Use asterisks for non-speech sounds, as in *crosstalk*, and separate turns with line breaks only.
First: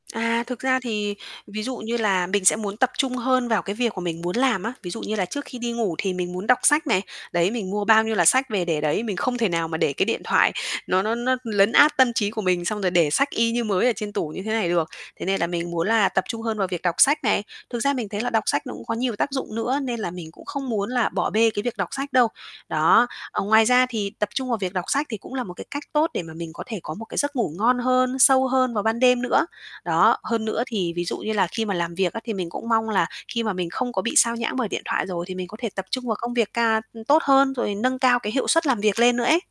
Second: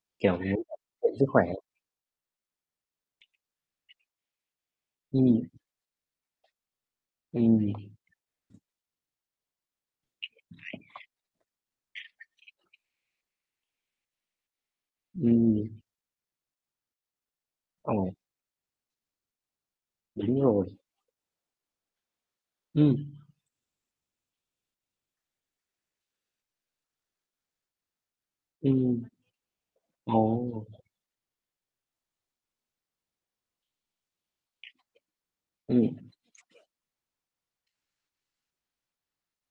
Kiểu
À,
thế
thực ra thì,
*unintelligible* sức khỏe.
ví dụ như là mình sẽ muốn tập trung hơn vào cái việc mà mình muốn làm á. Ví dụ như là
Ừm.
trước khi đi ngủ thì mình muốn đọc sách này, đấy, mình
Ừm.
mua bao nhiêu là sách về để đấy, mình không thể nào mà để cái điện thoại nó nó nó lấn át tâm trí của mình, xong rồi để sách y như mới ở trên tủ như thế này được. Thế nên là
Ừm.
mình muốn là tập trung hơn vào việc đọc sách này. Thực ra mình
Ồ.
thấy là đọc sách nó cũng có nhiều tác dụng nữa, nên là mình
Đúng
cũng
rồi.
không muốn là bỏ bê cái việc đọc sách đâu,
Ừm.
đó. Ờ, ngoài ra thì tập trung vào việc đọc sách thì cũng là một, cái, cách tốt để mà mình có thể có một, cái, giấc ngủ ngon hơn, sâu hơn vào ban
Ừm.
đêm nữa. Đó, hơn nữa
Ồ!
thì, ví dụ như là khi mà làm việc á thì mình cũng mong là khi mà mình không có bị xao nhãng bởi điện thoại rồi thì mình có thể tập
Ừm.
trung vào công việc ca ưm, tốt hơn rồi nâng cao cái hiệu suất làm việc lên nữa ấy.